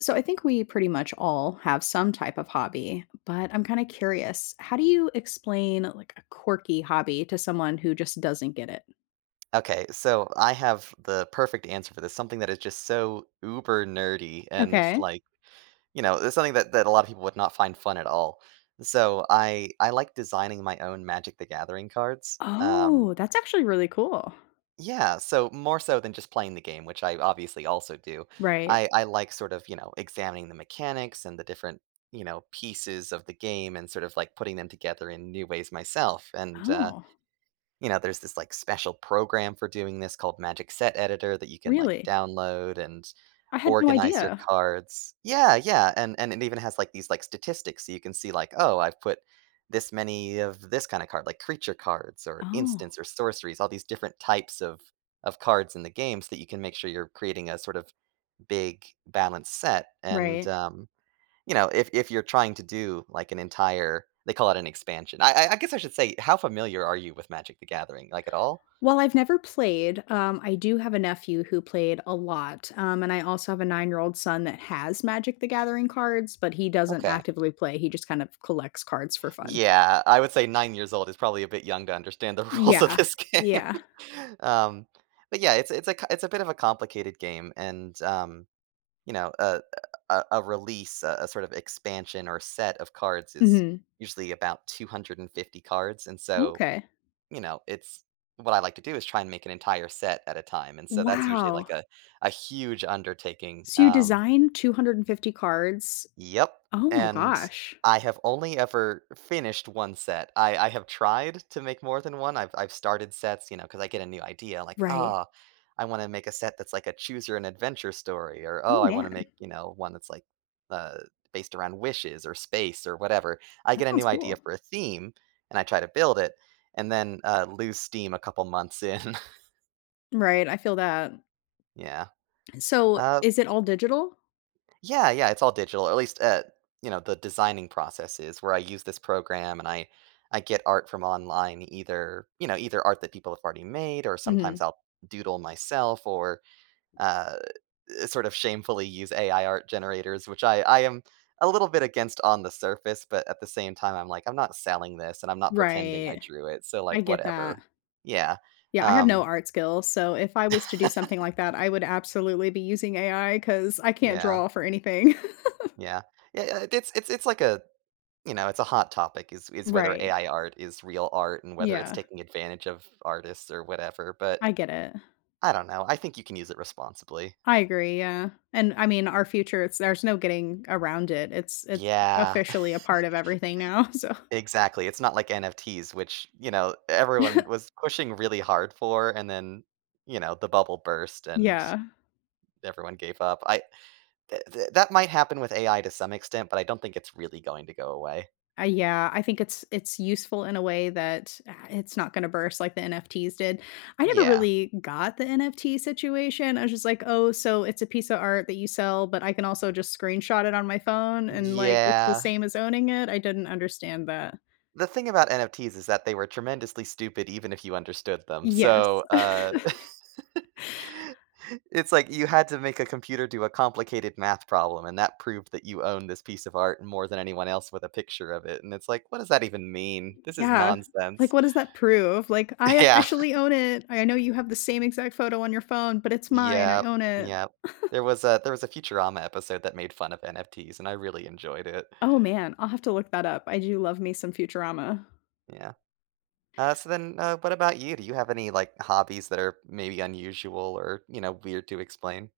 So I think we pretty much all have some type of hobby, but I'm kinda curious, how do you explain, like, a quirky hobby to someone who just doesn't get it? Okay, so I have the perfect answer for this, something that is just so uber nerdy and it's Okay. like, you know, it's something that that a lot of people would not find fun at all. So I I like designing my own Magic: The Gathering cards, um Oh, that's actually really cool. Yeah, so more so than just playing the game, which I obviously also do. Right. I I like sort of, you know, examining the mechanics and the different, you know, pieces of the game and sort of like putting them together in new ways myself, and, uh, Oh. you know, there's this, like, special program for doing this called Magic Set Editor that you can, like, Really? download and I had no organize your idea. cards Yeah, yeah and and it even has, like, these, like, statistics so you can see, like, "Oh, I've put this many of this kind of card," like, creature cards or Oh. instants or sorceries, all these different types of of cards in the game so that you can make sure you're creating a sort of big balanced set, and Right. um, you know, if if you're trying to do, like, an entire they call it an expansion. I I I guess I should say how familiar are you with Magic: The Gathering, like, at all? Well, I've never played, um, I do have a nephew who played a lot, um, and I also have a nine-year-old son that has Magic: The Gathering cards, but he doesn't Okay. actively play, he just kind of collects cards for fun. Yeah, I would say 9 years old is probably a bit young to understand the rules of Yeah. this game, Yeah. um, but yeah, it's it's a co it's a bit of a complicated game and, um, you know, a a a release, a a sort of expansion or set of cards is Mhm. usually about 250 cards, and so, Okay. you know, it's What I like to do is try and make an entire set at a time, and so that's usually Wow! like a a huge undertaking, So you um design 250 cards? Yep, Oh my and gosh. I have only ever finished 1 set. I I have tried to make more than 1, I I've started sets, you know, 'cause I get a new idea, like, Right. "Oh, I wanna make a set that's like a choose your own adventure story," or Oh, "Oh, I wanna man. make," you know, "one that's like, uh, based around wishes or space or whatever." I That get a sounds new cool. idea for a theme, and I try to build it and then, uh, lose steam a couple months in. Right, I feel that. Yeah. Eh, so, Uh is it all digital? Yeah, yeah, it's all digital. At least, uh, you know, the designing process is where I use this program and I I get art from online either, you know, either art that people have already made or sometimes Mhm. I'll doodle myself or, uh, eh, sort of shamefully use AI art generators, which I I am a little bit against on the surface, but at the same time, I'm like, I'm not selling this and I'm not pretending I Right. drew it. So, I like, get that. whatever. Yeah. Yeah, I have no Um art skills. So if I was to do something like that, I would absolutely be using AI 'cause I can't Yeah. draw for anything. Yeah. Ye uh, it's it's it's like a, you know, it's a hot topic, is is whether Right. AI art is real art and whether it's Yeah. taking advantage of artists or whatever. But, I get it. I don't know. I think you can use it responsibly. I agree, yeah. And I mean, our future, it's there's no getting around it. It's it's Yeah. officially a part of everything now, so Exactly. It's not like NFTs, which, you know, everyone was pushing really hard for, and then, you know, the bubble burst and Yeah. everyone gave up. I th th that might happen with AI to some extent, but I don't think it's really going to go away. I yeah, I think it's it's useful in a way that, ah, it's not gonna burst like the NFTs did. I never Yeah. really got the NFT situation. I was just like, "Oh, so it's a piece of art that you sell, but I can also just screenshot it on my phone and like, it's the Yeah. same as owning it." I didn't understand that. The thing about NFTs is that they were tremendously stupid even if you understood them. Yes. So, uh, it's like you had to make a computer do a complicated math problem, and that proved that you own this piece of art more than anyone else with a picture of it. And it's like, "What does that even mean? This is Yeah. Like, nonsense." what does that prove, like, "I Yeah. officially own it. I know you have the same exact photo on your phone, but it's mine. I Yep. own it." Yep. There was a there was a Futurama episode that made fun of NFTs, and I really enjoyed it. Oh, man. I'll have to look that up. I do love me some Futurama. Yeah. Uh, so then, uh, what about you? Do you have any, like, hobbies that are maybe unusual or, you know, weird to explain?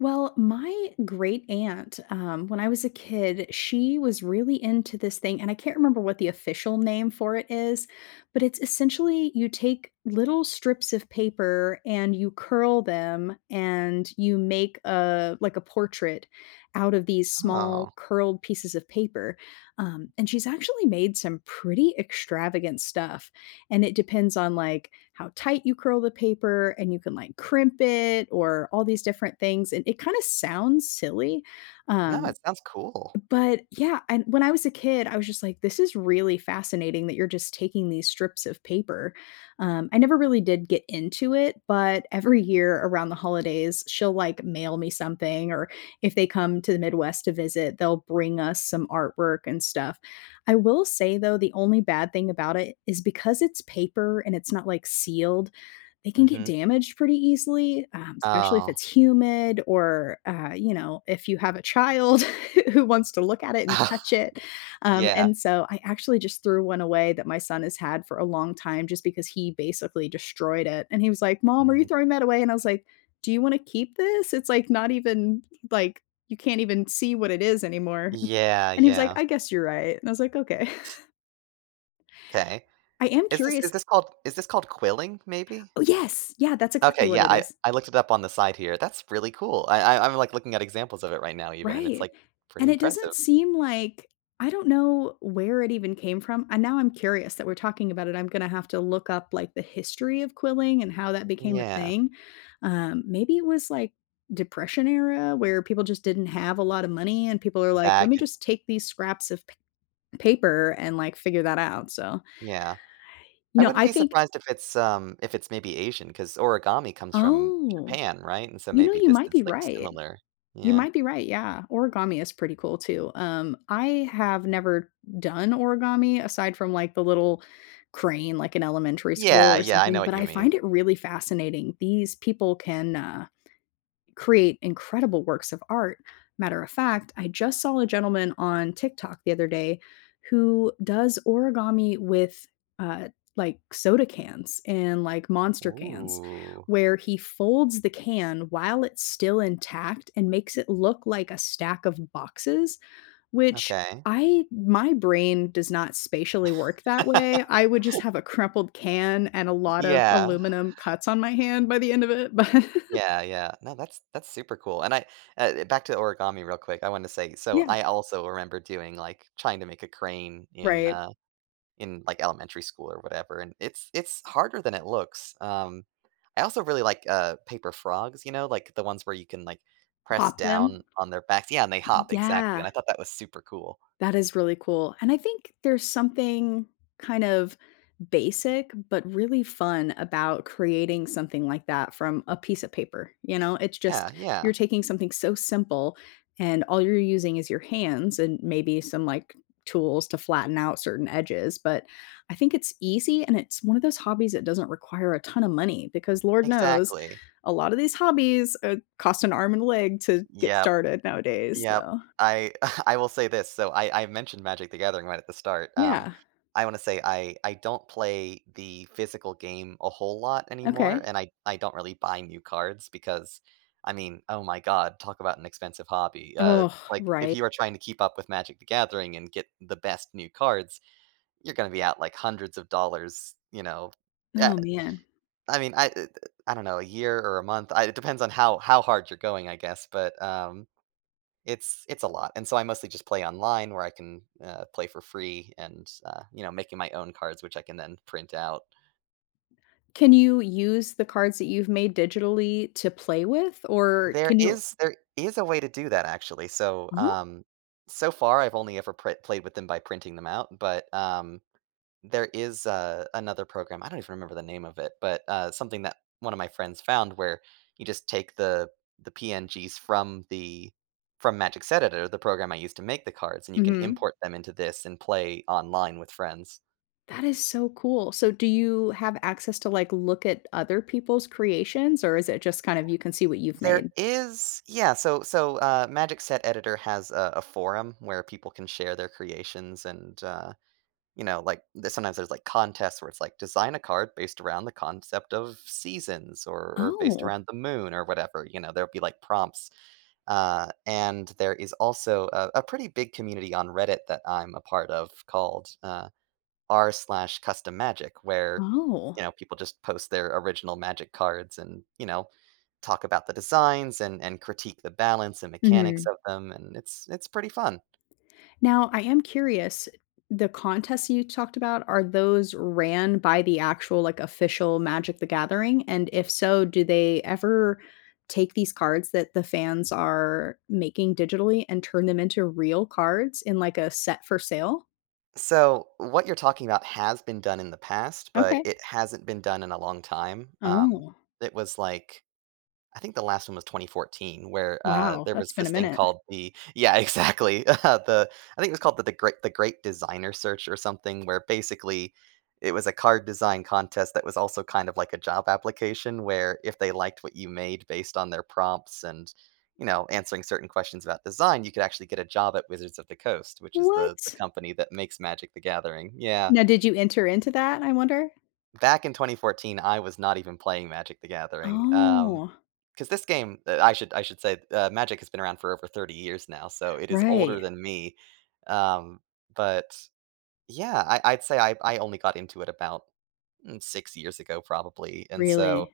Well, my great aunt, um, when I was a kid, she was really into this thing, and I can't remember what the official name for it is, but it's essentially you take little strips of paper, and you curl them, and you make, uh, like, a portrait out of these small, Oh. curled pieces of paper. Um, and she's actually made some pretty extravagant stuff, and it depends on, like, how tight you curl the paper, and you can, like, crimp it or all these different things, and it kinda sounds silly. Um, Nice, sounds cool. but yeah, and when I was a kid, I was just like, "This is really fascinating that you're just taking these strips of paper." Um, I never really did get into it, but every year around the holidays, she'll, like, mail me something or if they come to the Midwest to visit, they'll bring us some artwork and stuff. I will say though, the only bad thing about it is because it's paper and it's not, like, sealed, they can get Mhm. damaged pretty easily, um, especially if Oh. it's humid or, uh, you know, if you have a child who wants to look at it and touch it. Um, Yeah. and so I actually just threw one away that my son has had for a long time just because he basically destroyed it, and he was like, "Mom, are you Mhm. throwing that away?" and I was like, "Do you wanna keep this? It's, like, not even, like, you can't even see what it is anymore," Yeah, and he was like, yeah. "I guess you're right," and I was like, "Okay." 'Kay. I am Is this is curious this called is this called quilling maybe? Oh, yes! Yeah, that's Okay, exactly what yeah, it I is. I looked it up on the side here. That's really cool. I I I'm, like, looking at examples of it right now even, and it's, Right, like, pretty and it doesn't impressive. seem like I don't know where it even came from, and now I'm curious that we're talking about it, I'm gonna have to look up, like, the history of quilling, and how that became a Yeah. thing. Um, maybe it was, like, Depression era where people just didn't have a lotta money and people are like, "Let That me could just take these scraps of pa paper and, like, figure that out." So Yeah. you I know, wouldn't I be think surprised if it's, um, if it's maybe Asian 'cause origami comes from Oh. Japan, right, and so You know, maybe you this might be is, like, right. similar? You Yeah. might be right, yeah. Origami is pretty cool, too. Um, I have never done origami aside from, like, the little crane, like, in elementary school Yeah, or yeah, I know something, what but you I mean. find it really fascinating. These people can, uh, create incredible works of art. Matter of fact, I just saw a gentleman on TikTok the other day who does origami with, uh, like, soda cans and, like, Monster cans Ooh. where he folds the can while it's still intact and makes it look like a stack of boxes, which Okay. I my brain does not spatially work that way. I would just have a crumpled can and a lot of Yeah. aluminum cuts on my hand by the end of it but Yeah, yeah. No, that's that's super cool, and I, uh, back to origami real quick, I wanna say, so Yeah. I also remember doing, like trying to make a crane in, Right. uh, in, like, elementary school or whatever, and it's it's harder than it looks. Um, I also really like, uh, paper frogs, you know, like the ones where you can, like, press Pop them. down on their backs Yeah, and they hop, exactly, Yeah. and I thought that was super cool. That is really cool, and I think there's something, kind of, basic but really fun about creating something like that from a piece of paper, you know. It's Yeah, just, yeah. you're taking something so simple and all you're using is your hands and maybe some, like, tools to flatten out certain edges, but I think it's easy and it's one of those hobbies that doesn't require a ton of money because lord knows Exactly. a lotta these hobbies, uh, cost an arm and leg to get Yep. started nowadays Yep. so I I will say this. So I I mentioned Magic: The Gathering right at the start. Um, Yeah. I wanna say I I don't play the physical game a whole lot anymore, Okay. and I I don't really buy new cards because, I mean, oh my god, talk about an expensive hobby. Uh, Ugh, like, if right you are trying to keep up with Magic: The Gathering and get the best new cards, you're gonna be out, like, hundreds of dollars, you know, eh, Oh, man. I mean, I, eh, the I don't know, a year or a month. I it depends on how how hard you're going, I guess, but, um, it's it's a lot and so I mostly just play online where I can, uh, play for free and, uh, you know, making my own cards, which I can then print out. Can you use the cards that you've made digitally to play with, or There can you is there is a way to do that, actually, so, Oh um, so far, I've only ever prey played with them by printing them out, but, um, there is a another program- I don't even remember the name of it, but, uh, something that one of my friends found where, you just take the the PNGs from the from Magic's Editor, the program I used to make the cards, and you can Mhm. import them into this and play online with friends. That is so cool. So do you have access to, like, look at other people's creations, or is it just, kind of, you can see what you've There made? is yeah, so so, uh, Magic Set Editor has a a forum, where people can share their creations, and, uh, you know like, this one has those, like, contests where it's, like, "Design a card based around the concept of seasons," or or "based Oh. around the moon," or whatever, you know, there'll be like prompts, uh, and there is also a a pretty big community on Reddit that I'm a part of called, uh, r/custommagic, where, you Oh. know, people just post their original Magic cards, and, you know, talk about the designs, and and critique the balance and mechanics Mhm. of them, and it's it's pretty fun. Now, I am curious. The contests that you talked about, are those ran by the actual, like, official Magic: The Gathering? And if so, do they ever take these cards that the fans are making digitally and turn them into real cards in, like, a set for sale? So what you're talking about has been done in the past, but Okay. it hasn't been done in a long time, um, Oh. it was like, I think the last one was 2014, where, uh, Wow, there that's was been a this thing minute. called the yeah, exactly. Uh, the I think it was called The Gre The Great Designer Search or something where basically it was a card design contest that was also kind of like a job application where if they liked what you made based on their prompts and, you know, answering certain questions about design, you could actually get a job at Wizards of the Coast, which is the the What? company that makes Magic: The Gathering. Yeah. Now did you enter into that, I wonder? Back in 2014, I was not even playing Magic: The Gathering, um Oh. 'cause this game, uh, I should I should say, uh, Magic has been around for over 30 years now, so it is older Right. than me, um, but, yeah, I I'd say I I only got into it about, mm, 6 years ago probably, and so, Really?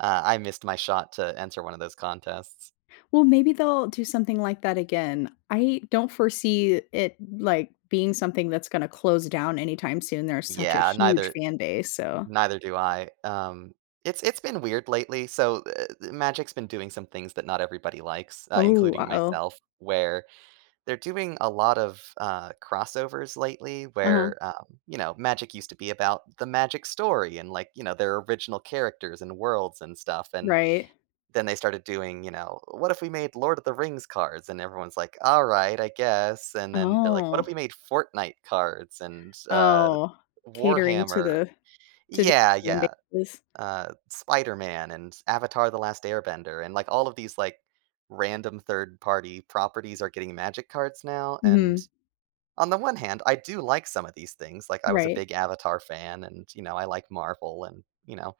uh, I missed my shot to enter one of those contests. Well, maybe they'll do something like that again. I don't foresee it, like, being something that's gonna close down anytime soon, there's such a Yeah, huge neither fan base, so neither do I. Um it's it's been weird lately. So, uh uh, Magic's been doing some things that not everybody likes, uh, Oh, including uh-oh. myself, where they're doing a lot of, uh, crossovers lately, Uh-huh. where, um, you know, Magic used to be about the Magic story and like, you know, their original characters and worlds and stuff, and, Right. then they started doing, you know, "What if we made Lord of the Rings cards?" and everyone's like, "Alright, I guess," and then they're like, "What if we Oh. made Fortnite cards? And, uh, Oh, catering to Warhammer?" the to Yeah, [unintelligible] fan yeah. bases? Uh, Spider-Man and Avatar: The Last Airbender, and like all of these, like, random third-party properties are getting Magic cards now, and Mhm. on the one hand, I do like some of these things. Like, I was a Right. big Avatar fan and, you know, I like Marvel and, you know,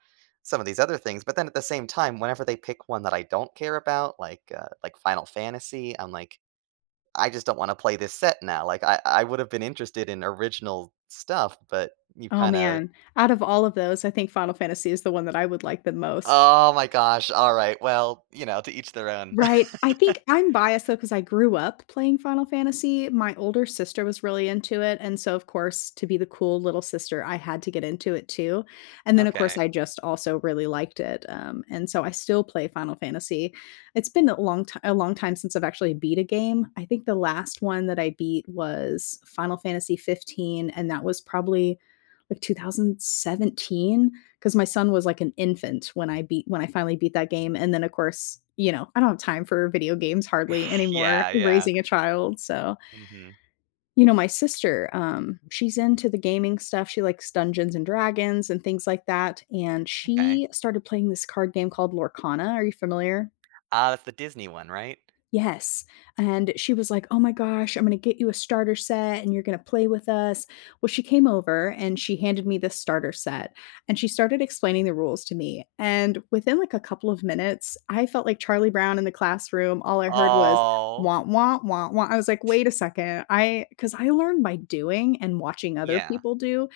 some of these other things, but then at the same time, whenever they pick one that I don't care about, like, uh, like, Final Fantasy, I'm like, "I just don't wanna play this set now." Like, I I would've been interested in original stuff, but you've Oh, kinda man, out of all of those, I think Final Fantasy is the one that I would like the most. Oh my gosh, alright, well, you know, to each their own. Right, I think I'm biased though 'cause I grew up playing Final Fantasy, my older sister was really into it, and so of course, to be the cool little sister, I had to get into it too. And then of course, Okay. I just also really liked it, um, and so I still play Final Fantasy. It's been a long ti a long time since I've actually beat a game, I think the last one that I beat was Final Fantasy XV, and that was probably like 2017, 'cause my son was like an infant when I beat when I finally beat that game. And then of course, you know, I don't have time for video games hardly anymore, Yeah, yeah. raising a child, so Mhm. You know, my sister, um, she's into the gaming stuff, she likes Dungeons& Dragons and things like that, and Okay. she started playing this card game called Lorcana, are you familiar? Ah, that's the Disney one, right? Yes, and she was like, "Oh my gosh, I'm gonna get you a starter set and you're gonna play with us." Well, she came over and she handed me this starter set, and she started explaining the rules to me, and within like a couple of minutes, I felt like Charlie Brown in the classroom, all I heard was, Oh. "Wah, wah, wah, wah." I was like, "Wait a second." I 'cause I learned by doing and watching other Yeah. people do.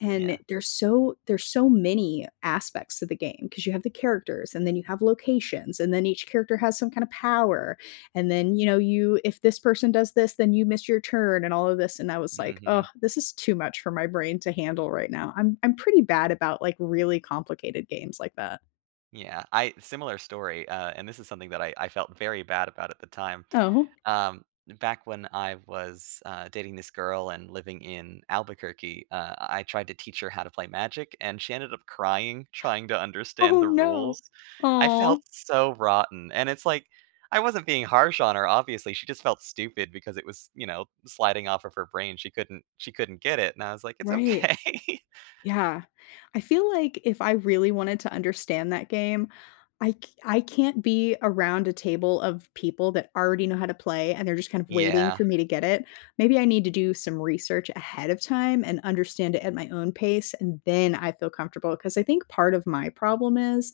And Yeah. there's so there's so many aspects of the game, 'cause you have the characters, and then you have locations, and then each character has some kind of power. And then, you know, you if this person does this, then you miss your turn and all of this. And I was like, "Oh, Mhm. this is too much for my brain to handle right now." I'm I'm pretty bad about, like, really complicated games like that. Yeah. I similar story, uh, and this is something that I I felt very bad about at the time. Oh. Um, back when I was, uh, dating this girl and living in Albuquerque, uh, I tried to teach her how to play Magic, and she ended up crying trying to understand Oh, the no. rules. I Aw. felt so rotten. And it's like, I wasn't being harsh on her, obviously. She just felt stupid because it was, you know, sliding off of her brain. She couldn't she couldn't get it, and I was like, it's Right. okay. Yeah. I feel like if I really wanted to understand that game, I c I can't be around a table of people that already know how to play and they're just kind of waiting Yeah. for me to get it. Maybe I need to do some research ahead of time and understand it at my own pace, and then I feel comfortable. 'Cause I think part of my problem is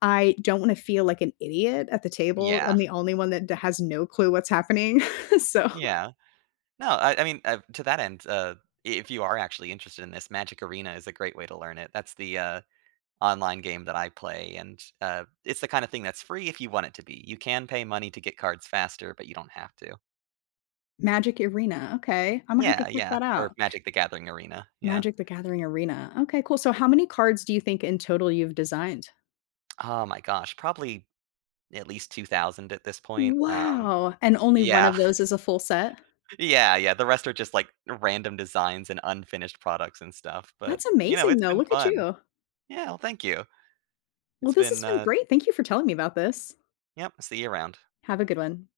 I don't wanna feel like an idiot at the table. I'm Yeah. the only one that d has no clue what's happening. So Yeah. No, I I mean, uh, to that end, uh, if you are actually interested in this, Magic Arena is a great way to learn it. That's the, uh, online game that I play, and, uh, it's the kind of thing that's free if you want it to be. You can pay money to get cards faster, but you don't have to. Magic Arena, okay. Imma have to Yeah, check yeah, that or out. Magic the Gathering Arena, yeah. Magic the Gathering Arena. Okay, cool. So, how many cards do you think in total you've designed? Oh my gosh. Probably at least 2,000 at this point. Um Wow! And only one yeah. of those is a full set? Yeah, yeah, the rest are just, like, random designs and unfinished products and stuff, but, That's you know, amazing, it's though. been Look at fun. you. Yeah, well, thank you. Well, It's this been, has been uh great. Thank you for telling me about this. Yep, see you around. Have a good one.